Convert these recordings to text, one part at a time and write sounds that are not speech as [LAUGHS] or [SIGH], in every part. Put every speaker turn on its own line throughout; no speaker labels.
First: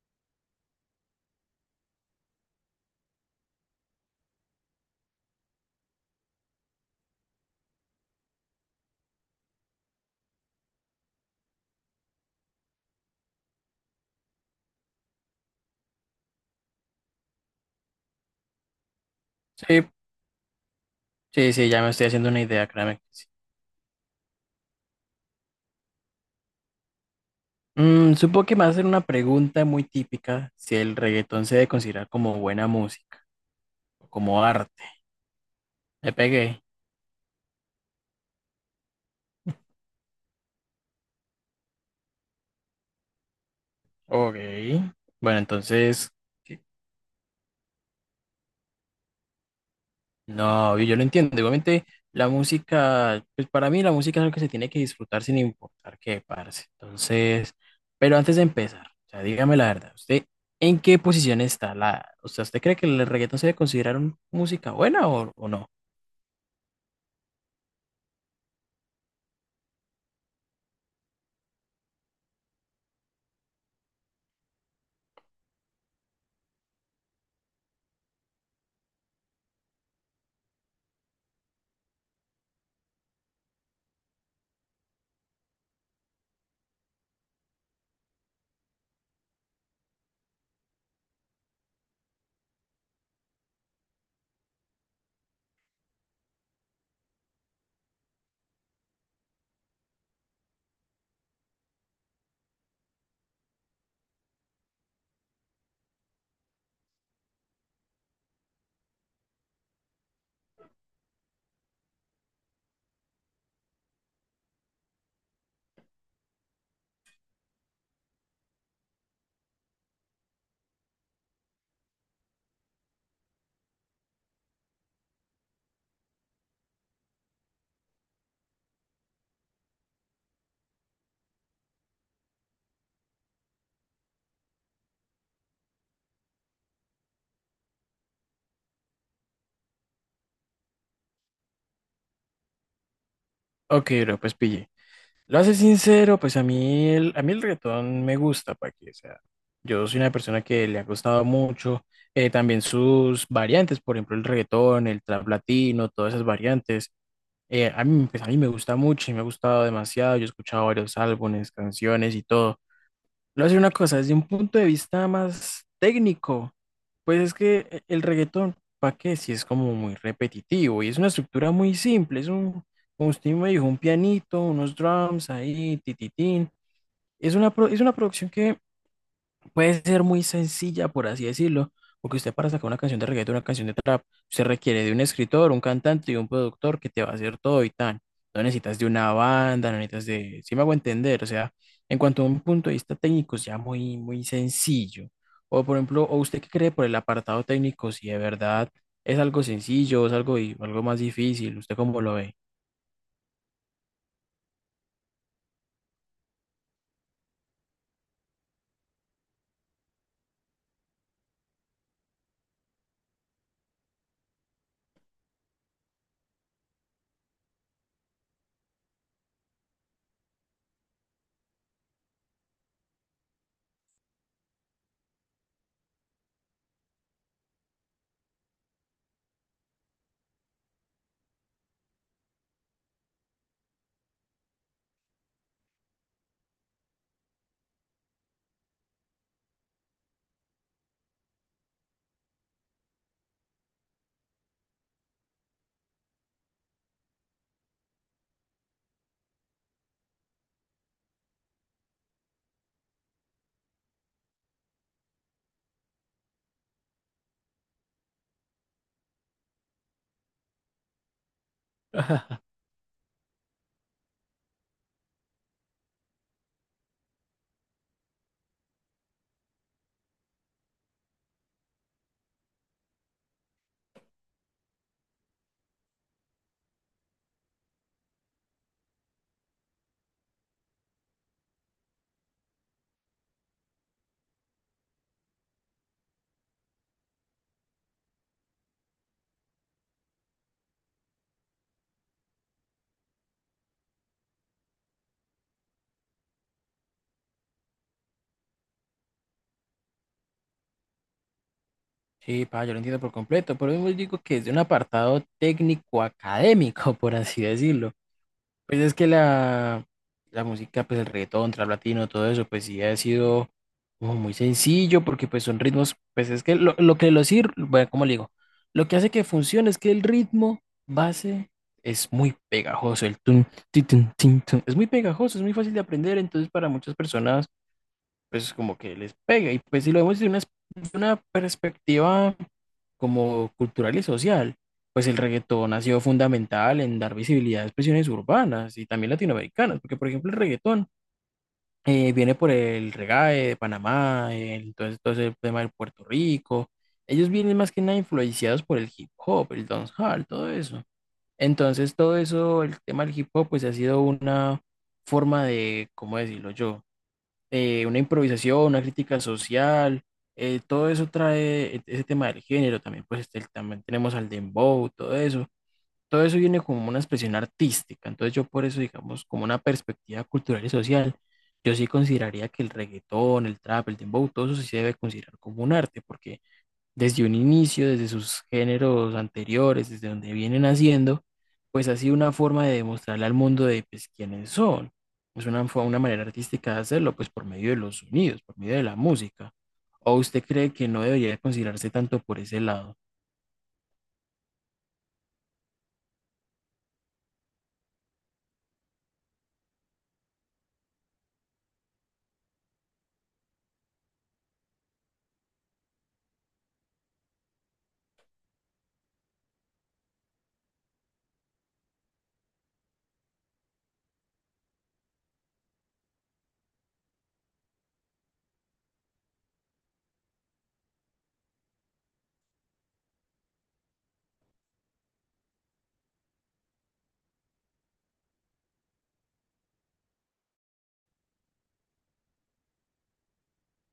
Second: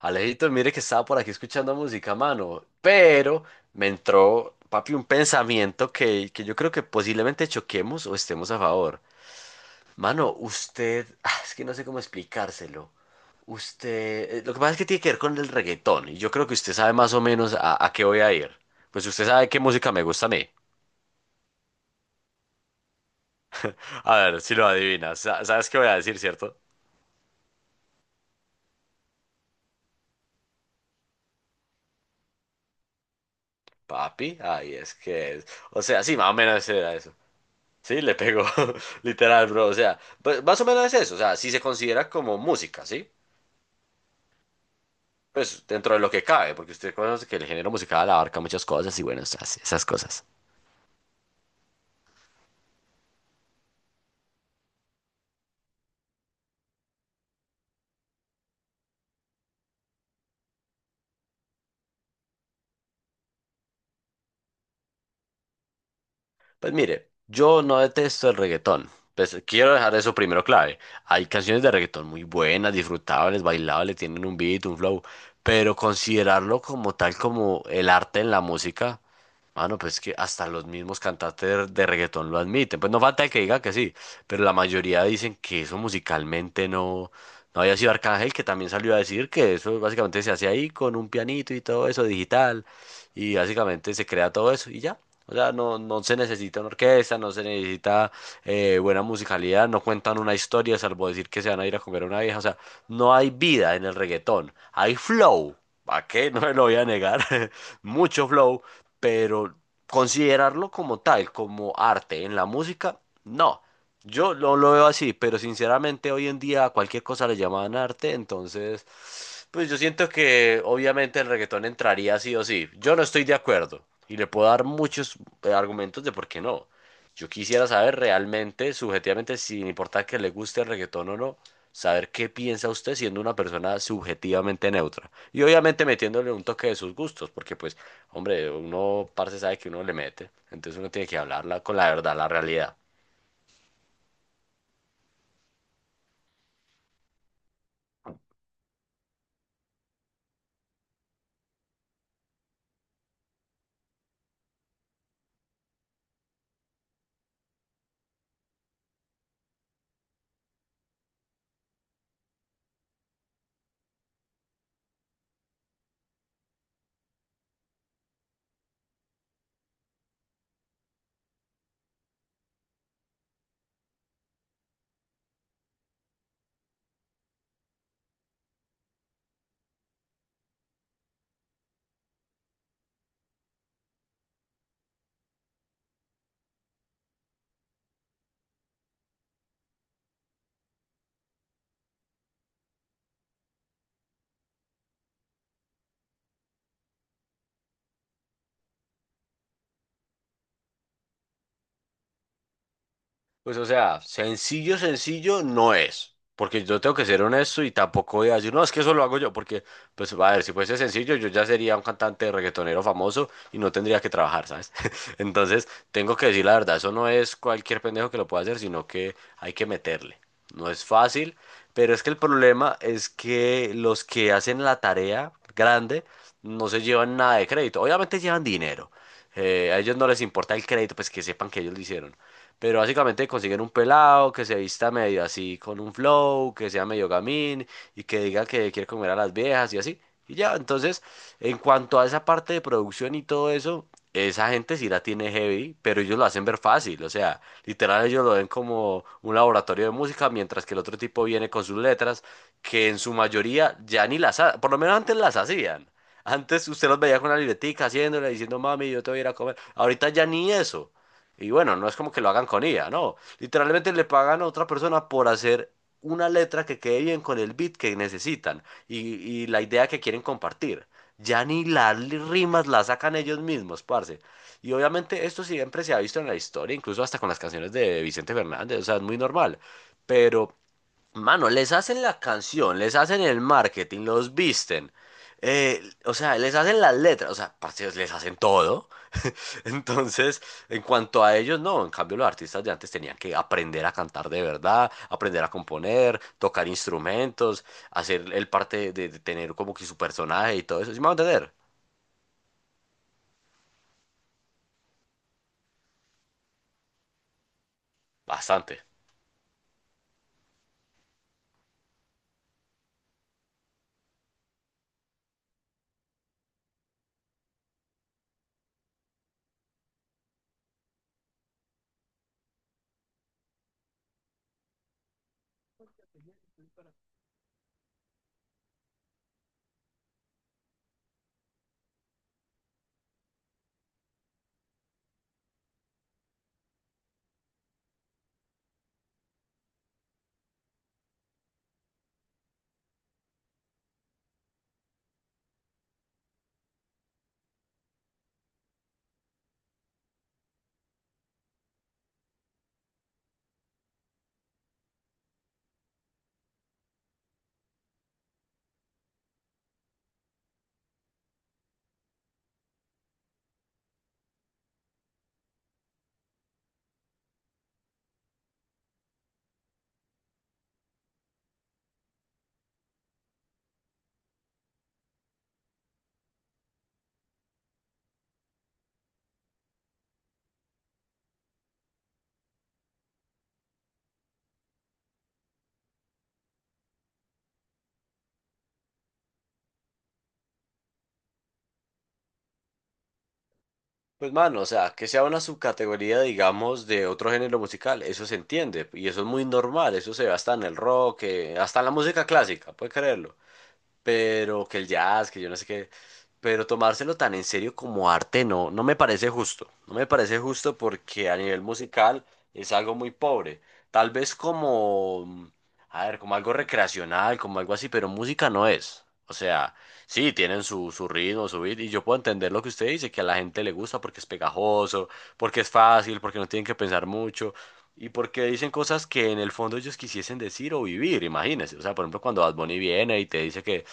Alejito, mire que estaba por aquí escuchando música, mano, pero me entró, papi, un pensamiento que yo creo que posiblemente choquemos o estemos a favor. Mano, usted, es que no sé cómo explicárselo. Usted, lo que pasa es que tiene que ver con el reggaetón y yo creo que usted sabe más o menos a qué voy a ir. Pues usted sabe qué
Sí,
música me gusta a mí.
sí, sí, ya me estoy haciendo una idea, créame que sí.
A ver, si lo adivinas, ¿sabes qué voy a decir, cierto?
Mm, supongo que me va a hacer una pregunta muy típica si el reggaetón se debe considerar como buena música o
Papi,
como
ahí
arte.
es que es. O sea,
Le
sí, más o
pegué.
menos era eso. Sí, le pegó, [LAUGHS] literal, bro. O sea, pues, más o menos es eso. O sea, si se considera como música, ¿sí?
Ok. Bueno,
Pues dentro de lo
entonces,
que cabe,
¿qué?
porque usted conoce que el género musical abarca muchas cosas y bueno, esas cosas.
No, yo lo entiendo. Igualmente, la música, pues para mí la música es algo que se tiene que disfrutar sin importar qué, parce. Entonces, pero antes de empezar, o sea, dígame la verdad, ¿usted en qué posición está la, o sea, ¿usted cree que el reggaetón se debe considerar música buena o no?
Pues mire, yo no detesto el reggaetón. Pues quiero dejar eso primero clave. Hay canciones de reggaetón muy buenas, disfrutables, bailables, tienen un beat, un flow, pero considerarlo como tal como el arte en la música, mano, pues que hasta los mismos cantantes de reggaetón lo admiten. Pues no falta el que diga que sí, pero la mayoría dicen que eso musicalmente no, no había sido Arcángel, que también salió a decir que eso básicamente se hace ahí con un pianito y todo eso digital y básicamente se crea todo eso y ya. O sea, no se necesita una orquesta, no se necesita buena musicalidad, no cuentan una historia salvo decir que se van a ir a comer a una vieja. O sea, no hay vida en el reggaetón, hay flow. ¿Para qué? [LAUGHS] No me lo voy a negar. [LAUGHS] Mucho flow, pero considerarlo como tal, como arte en la música, no. Yo lo veo así, pero sinceramente hoy en día a cualquier cosa le llaman arte, entonces, pues yo siento que obviamente el reggaetón entraría sí o sí. Yo no estoy de acuerdo y le puedo dar muchos argumentos de por qué no. Yo quisiera saber realmente, subjetivamente, sin importar que le guste el reggaetón o no, saber qué piensa usted siendo una persona subjetivamente neutra. Y obviamente metiéndole un toque de sus gustos, porque pues, hombre, uno, parce, sabe que uno le mete, entonces uno tiene que hablarla con la verdad, la realidad.
Ok, bro, pues pille. Lo hace sincero, pues a mí el reggaetón me gusta, para que, o sea, yo soy una persona que le ha gustado mucho, también sus variantes, por ejemplo, el reggaetón, el trap latino, todas esas variantes, a mí, a mí me gusta mucho y me ha gustado demasiado, yo he escuchado varios álbumes, canciones y todo. Le voy a decir una cosa, desde un punto de vista más técnico, pues es que el reggaetón, ¿para qué? Si es como muy repetitivo y es una estructura muy simple, es un, como usted me dijo, un pianito, unos drums ahí, tititín. Es una, es una producción que puede ser muy sencilla, por así decirlo, porque usted para sacar una canción de reggaetón, una canción de trap, usted requiere de un escritor, un cantante y un productor que te va a hacer todo y tan. No necesitas de una banda, no necesitas de, si me hago entender, o sea, en cuanto a un punto de vista técnico, es ya muy sencillo. O por ejemplo, ¿o usted qué cree por el apartado técnico? Si de verdad es algo sencillo, es algo, algo más difícil, ¿usted cómo lo ve?
Pues o sea, sencillo, sencillo no es, porque yo tengo que ser honesto y tampoco voy a decir, no, es que eso lo hago yo, porque, pues, a ver, si fuese sencillo, yo ya sería un cantante reggaetonero famoso y no tendría que trabajar, ¿sabes? [LAUGHS] Entonces, tengo que decir la verdad, eso no es cualquier pendejo que lo pueda hacer, sino que hay que meterle. No es fácil, pero es que el problema es que los que hacen la tarea grande no se llevan nada de crédito, obviamente llevan dinero. A ellos no les importa el crédito, pues que sepan que ellos lo hicieron. Pero básicamente consiguen un pelado que se vista medio así con un flow, que sea medio gamín y que diga que quiere comer a las viejas y así. Y ya, entonces, en cuanto a esa parte de producción y todo eso, esa gente sí la tiene heavy, pero ellos lo hacen ver fácil. O sea, literal ellos lo ven como un laboratorio de música, mientras que el otro tipo viene con sus letras, que en su mayoría ya ni por lo menos antes las hacían. Antes usted los veía con una libretica haciéndole, diciendo, mami, yo te voy a ir a comer. Ahorita ya ni eso. Y bueno, no es como que lo hagan con IA, no. Literalmente le pagan a otra persona por hacer una letra que quede bien con el beat que necesitan y, y la idea que quieren compartir. Ya ni las rimas las sacan ellos mismos, parce. Y obviamente esto siempre se ha visto en la historia, incluso hasta con las canciones de Vicente Fernández, o sea, es muy normal. Pero, mano, les hacen la canción, les hacen el marketing, los visten, o sea, les hacen las letras, o sea, parce, les hacen todo. Entonces, en cuanto a ellos, no, en cambio los artistas de antes tenían que aprender a cantar de verdad, aprender a componer, tocar instrumentos, hacer el parte de tener como que su personaje y todo eso, ¿sí me van a entender?
Sí, pa, yo lo entiendo por completo, pero yo digo que es de un apartado técnico académico, [LAUGHS] por así decirlo. Pues
Bastante.
es que la música, pues el reggaetón, trap latino, todo eso, pues sí ha sido como muy sencillo porque pues son ritmos, pues es que lo que lo sirve, bueno, ¿cómo le digo? Lo que hace que funcione es que el ritmo base es muy pegajoso, el tun, ti, tun, tin, tun, es muy pegajoso, es muy fácil de aprender, entonces para muchas personas pues como que les pega. Y pues si lo vemos de una perspectiva como cultural y social, pues el reggaetón ha sido fundamental en dar visibilidad a expresiones urbanas y también latinoamericanas, porque por ejemplo el reggaetón viene por el reggae de Panamá, todo, todo ese tema de Puerto Rico. Ellos vienen más que nada influenciados por el hip hop, el dancehall, todo eso. Entonces todo eso, el tema del hip hop, pues ha sido una forma de, ¿cómo decirlo yo? Una improvisación, una crítica social, todo eso trae ese tema del género, también pues este, también tenemos al dembow, todo eso viene como una expresión artística, entonces yo por eso digamos como una perspectiva cultural y social, yo sí consideraría que el reggaetón, el trap, el dembow, todo eso sí se debe considerar como un arte, porque desde un inicio, desde sus géneros anteriores, desde donde vienen haciendo, pues ha sido una forma de demostrarle al mundo de pues, quiénes son. Es una, fue una manera artística de hacerlo, pues por medio de los sonidos, por medio de la música. ¿O usted cree que no debería considerarse tanto por ese lado?
Pues mano, o sea, que sea una subcategoría, digamos, de otro género musical, eso se entiende, y eso es muy normal, eso se ve hasta en el rock, hasta en la música clásica, puede creerlo. Pero que el jazz, que yo no sé qué, pero tomárselo tan en serio como arte no, no me parece justo, no me parece justo porque a nivel musical es algo muy pobre, tal vez como, a ver, como algo recreacional, como algo así, pero música no es, o sea, sí, tienen su ritmo, su beat, y yo puedo entender lo que usted dice, que a la gente le gusta porque es pegajoso, porque es fácil, porque no tienen que pensar mucho. Y porque dicen cosas que en el fondo ellos quisiesen decir o vivir, imagínense. O sea, por ejemplo, cuando Bad Bunny viene y te dice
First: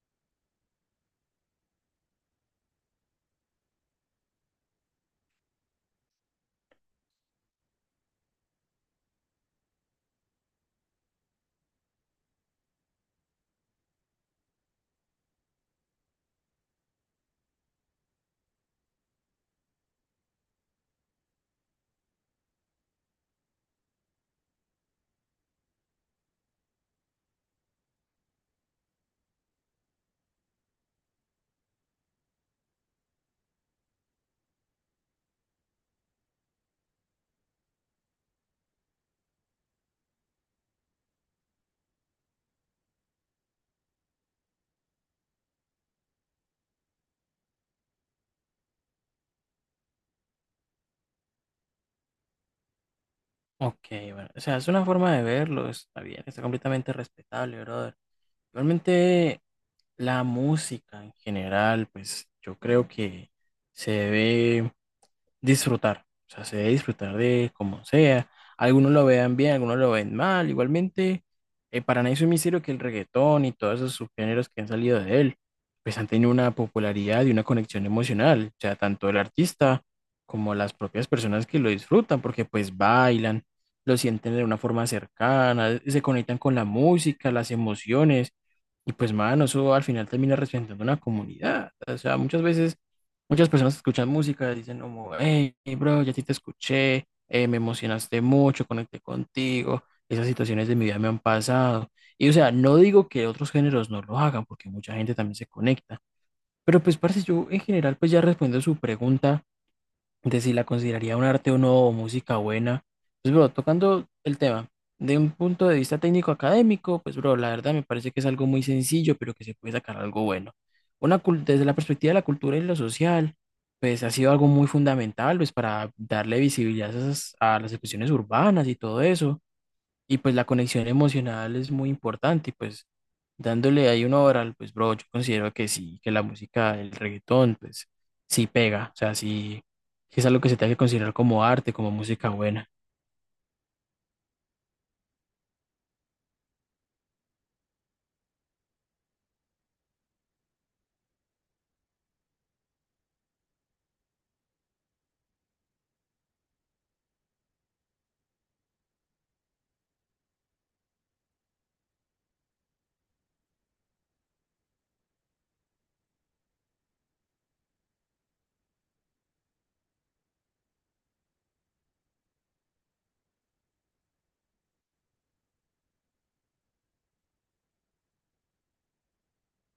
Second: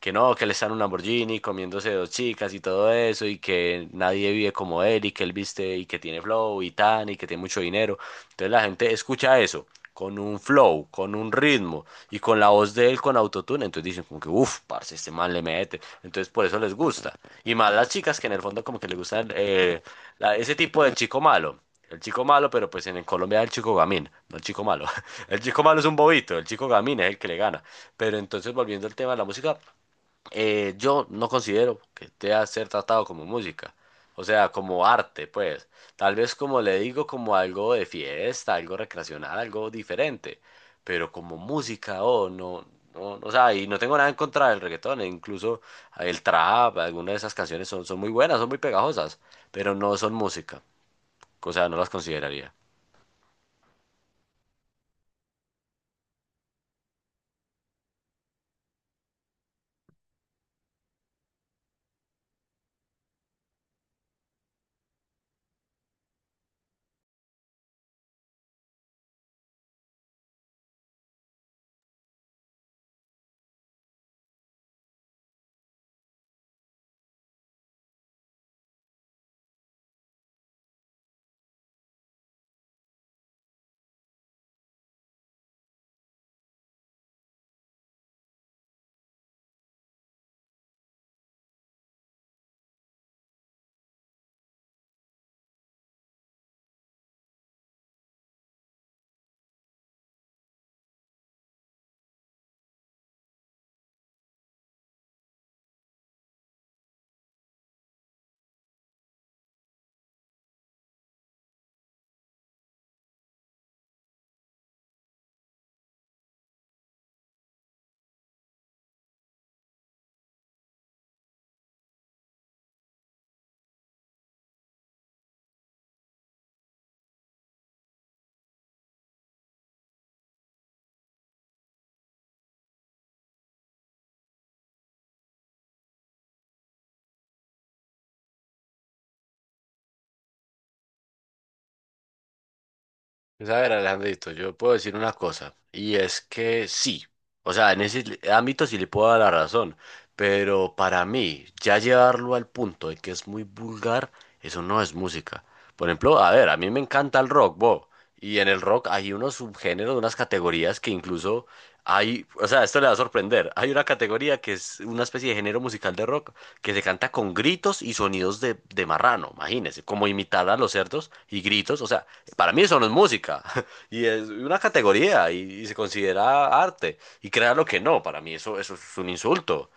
que no, que él está en un Lamborghini comiéndose dos chicas y todo eso, y que nadie vive como él, y que él viste y que tiene flow y tan, y que tiene mucho dinero. Entonces la gente escucha eso con un flow, con un ritmo y con la voz de él con autotune, entonces dicen como que, uff, parce, este man le mete, entonces por eso les gusta. Y más las chicas que en el fondo como que les gustan ese tipo del chico malo. El chico malo, pero pues en Colombia es el chico gamín, no el chico malo. [LAUGHS] El chico malo es un bobito, el chico gamín es el que le gana. Pero entonces, volviendo al tema de la música, yo no considero que deba ser tratado como música, o sea, como arte, pues. Tal vez como le digo, como algo de fiesta, algo recreacional, algo diferente, pero como música, oh, no, no, o sea, y no tengo nada en contra del reggaetón, e incluso el trap, algunas de esas canciones son muy buenas, son muy pegajosas, pero no son música, o sea, no las consideraría.
Ok, bueno, o sea, es una forma de verlo, está bien, está completamente respetable, brother. Igualmente, la música en general, pues yo creo que se debe disfrutar. O sea, se debe disfrutar de como sea. Algunos lo vean bien, algunos lo ven mal. Igualmente, para nadie es un misterio que el reggaetón y todos esos subgéneros que han salido de él, pues han tenido una popularidad y una conexión emocional. O sea, tanto el artista como las propias personas que lo disfrutan, porque pues bailan, lo sienten de una forma cercana, se conectan con la música, las emociones. Y pues, mano, eso al final termina representando una comunidad. O sea, muchas veces muchas personas escuchan música, dicen como, hey, bro, ya a ti te escuché, me emocionaste mucho, conecté contigo, esas situaciones de mi vida me han pasado. Y o sea, no digo que otros géneros no lo hagan, porque mucha gente también se conecta. Pero pues, parce, yo en general, pues ya respondo a su pregunta, de si la consideraría un arte o no, o música buena. Pues, bro, tocando el tema de un punto de vista técnico académico, pues, bro, la verdad me parece que es algo muy sencillo, pero que se puede sacar algo bueno. Una, desde la perspectiva de la cultura y lo social, pues ha sido algo muy fundamental, pues, para darle visibilidad a, a las expresiones urbanas y todo eso y pues la conexión emocional es muy importante, y pues dándole ahí una hora, pues bro, yo considero que sí, que la música, el reggaetón, pues sí pega, o sea, sí, sí es algo que se tiene que considerar como arte, como música buena.
Pues, a ver, Alejandrito, yo puedo decir una cosa, y es que sí, o sea, en ese ámbito sí le puedo dar la razón, pero para mí, ya llevarlo al punto de que es muy vulgar, eso no es música. Por ejemplo, a ver, a mí me encanta el rock, bo, y en el rock hay unos subgéneros, unas categorías que incluso hay, o sea, esto le va a sorprender. Hay una categoría que es una especie de género musical de rock que se canta con gritos y sonidos de marrano, imagínense, como imitar a los cerdos y gritos. O sea, para mí eso no es música. [LAUGHS] Y es una categoría y se considera arte. Y créalo que no, para mí eso, eso es un insulto.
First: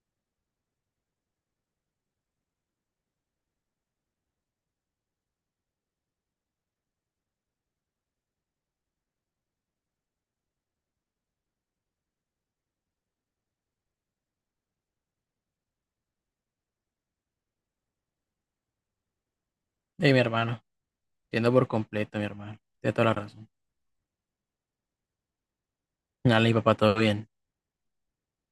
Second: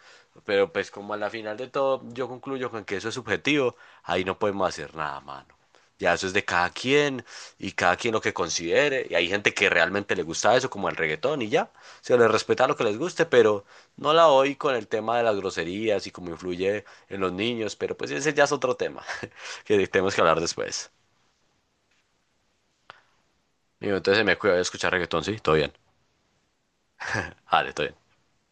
Pero pues como a la final de todo yo concluyo con que eso es subjetivo, ahí no podemos hacer nada, mano. Ya eso es de cada quien y cada quien lo que considere. Y hay gente que realmente le gusta eso, como el reggaetón y ya. Se les respeta lo que les guste, pero no la oí con el tema de las groserías y cómo influye en los niños. Pero pues ese ya es otro tema [LAUGHS] que
Ey,
tenemos
mi
que hablar
hermano,
después.
entiendo por completo, mi hermano, tiene toda la razón.
Y entonces me cuido de escuchar reggaetón, sí, todo bien.
Dale, mi papá, todo bien.
Vale, todo bien.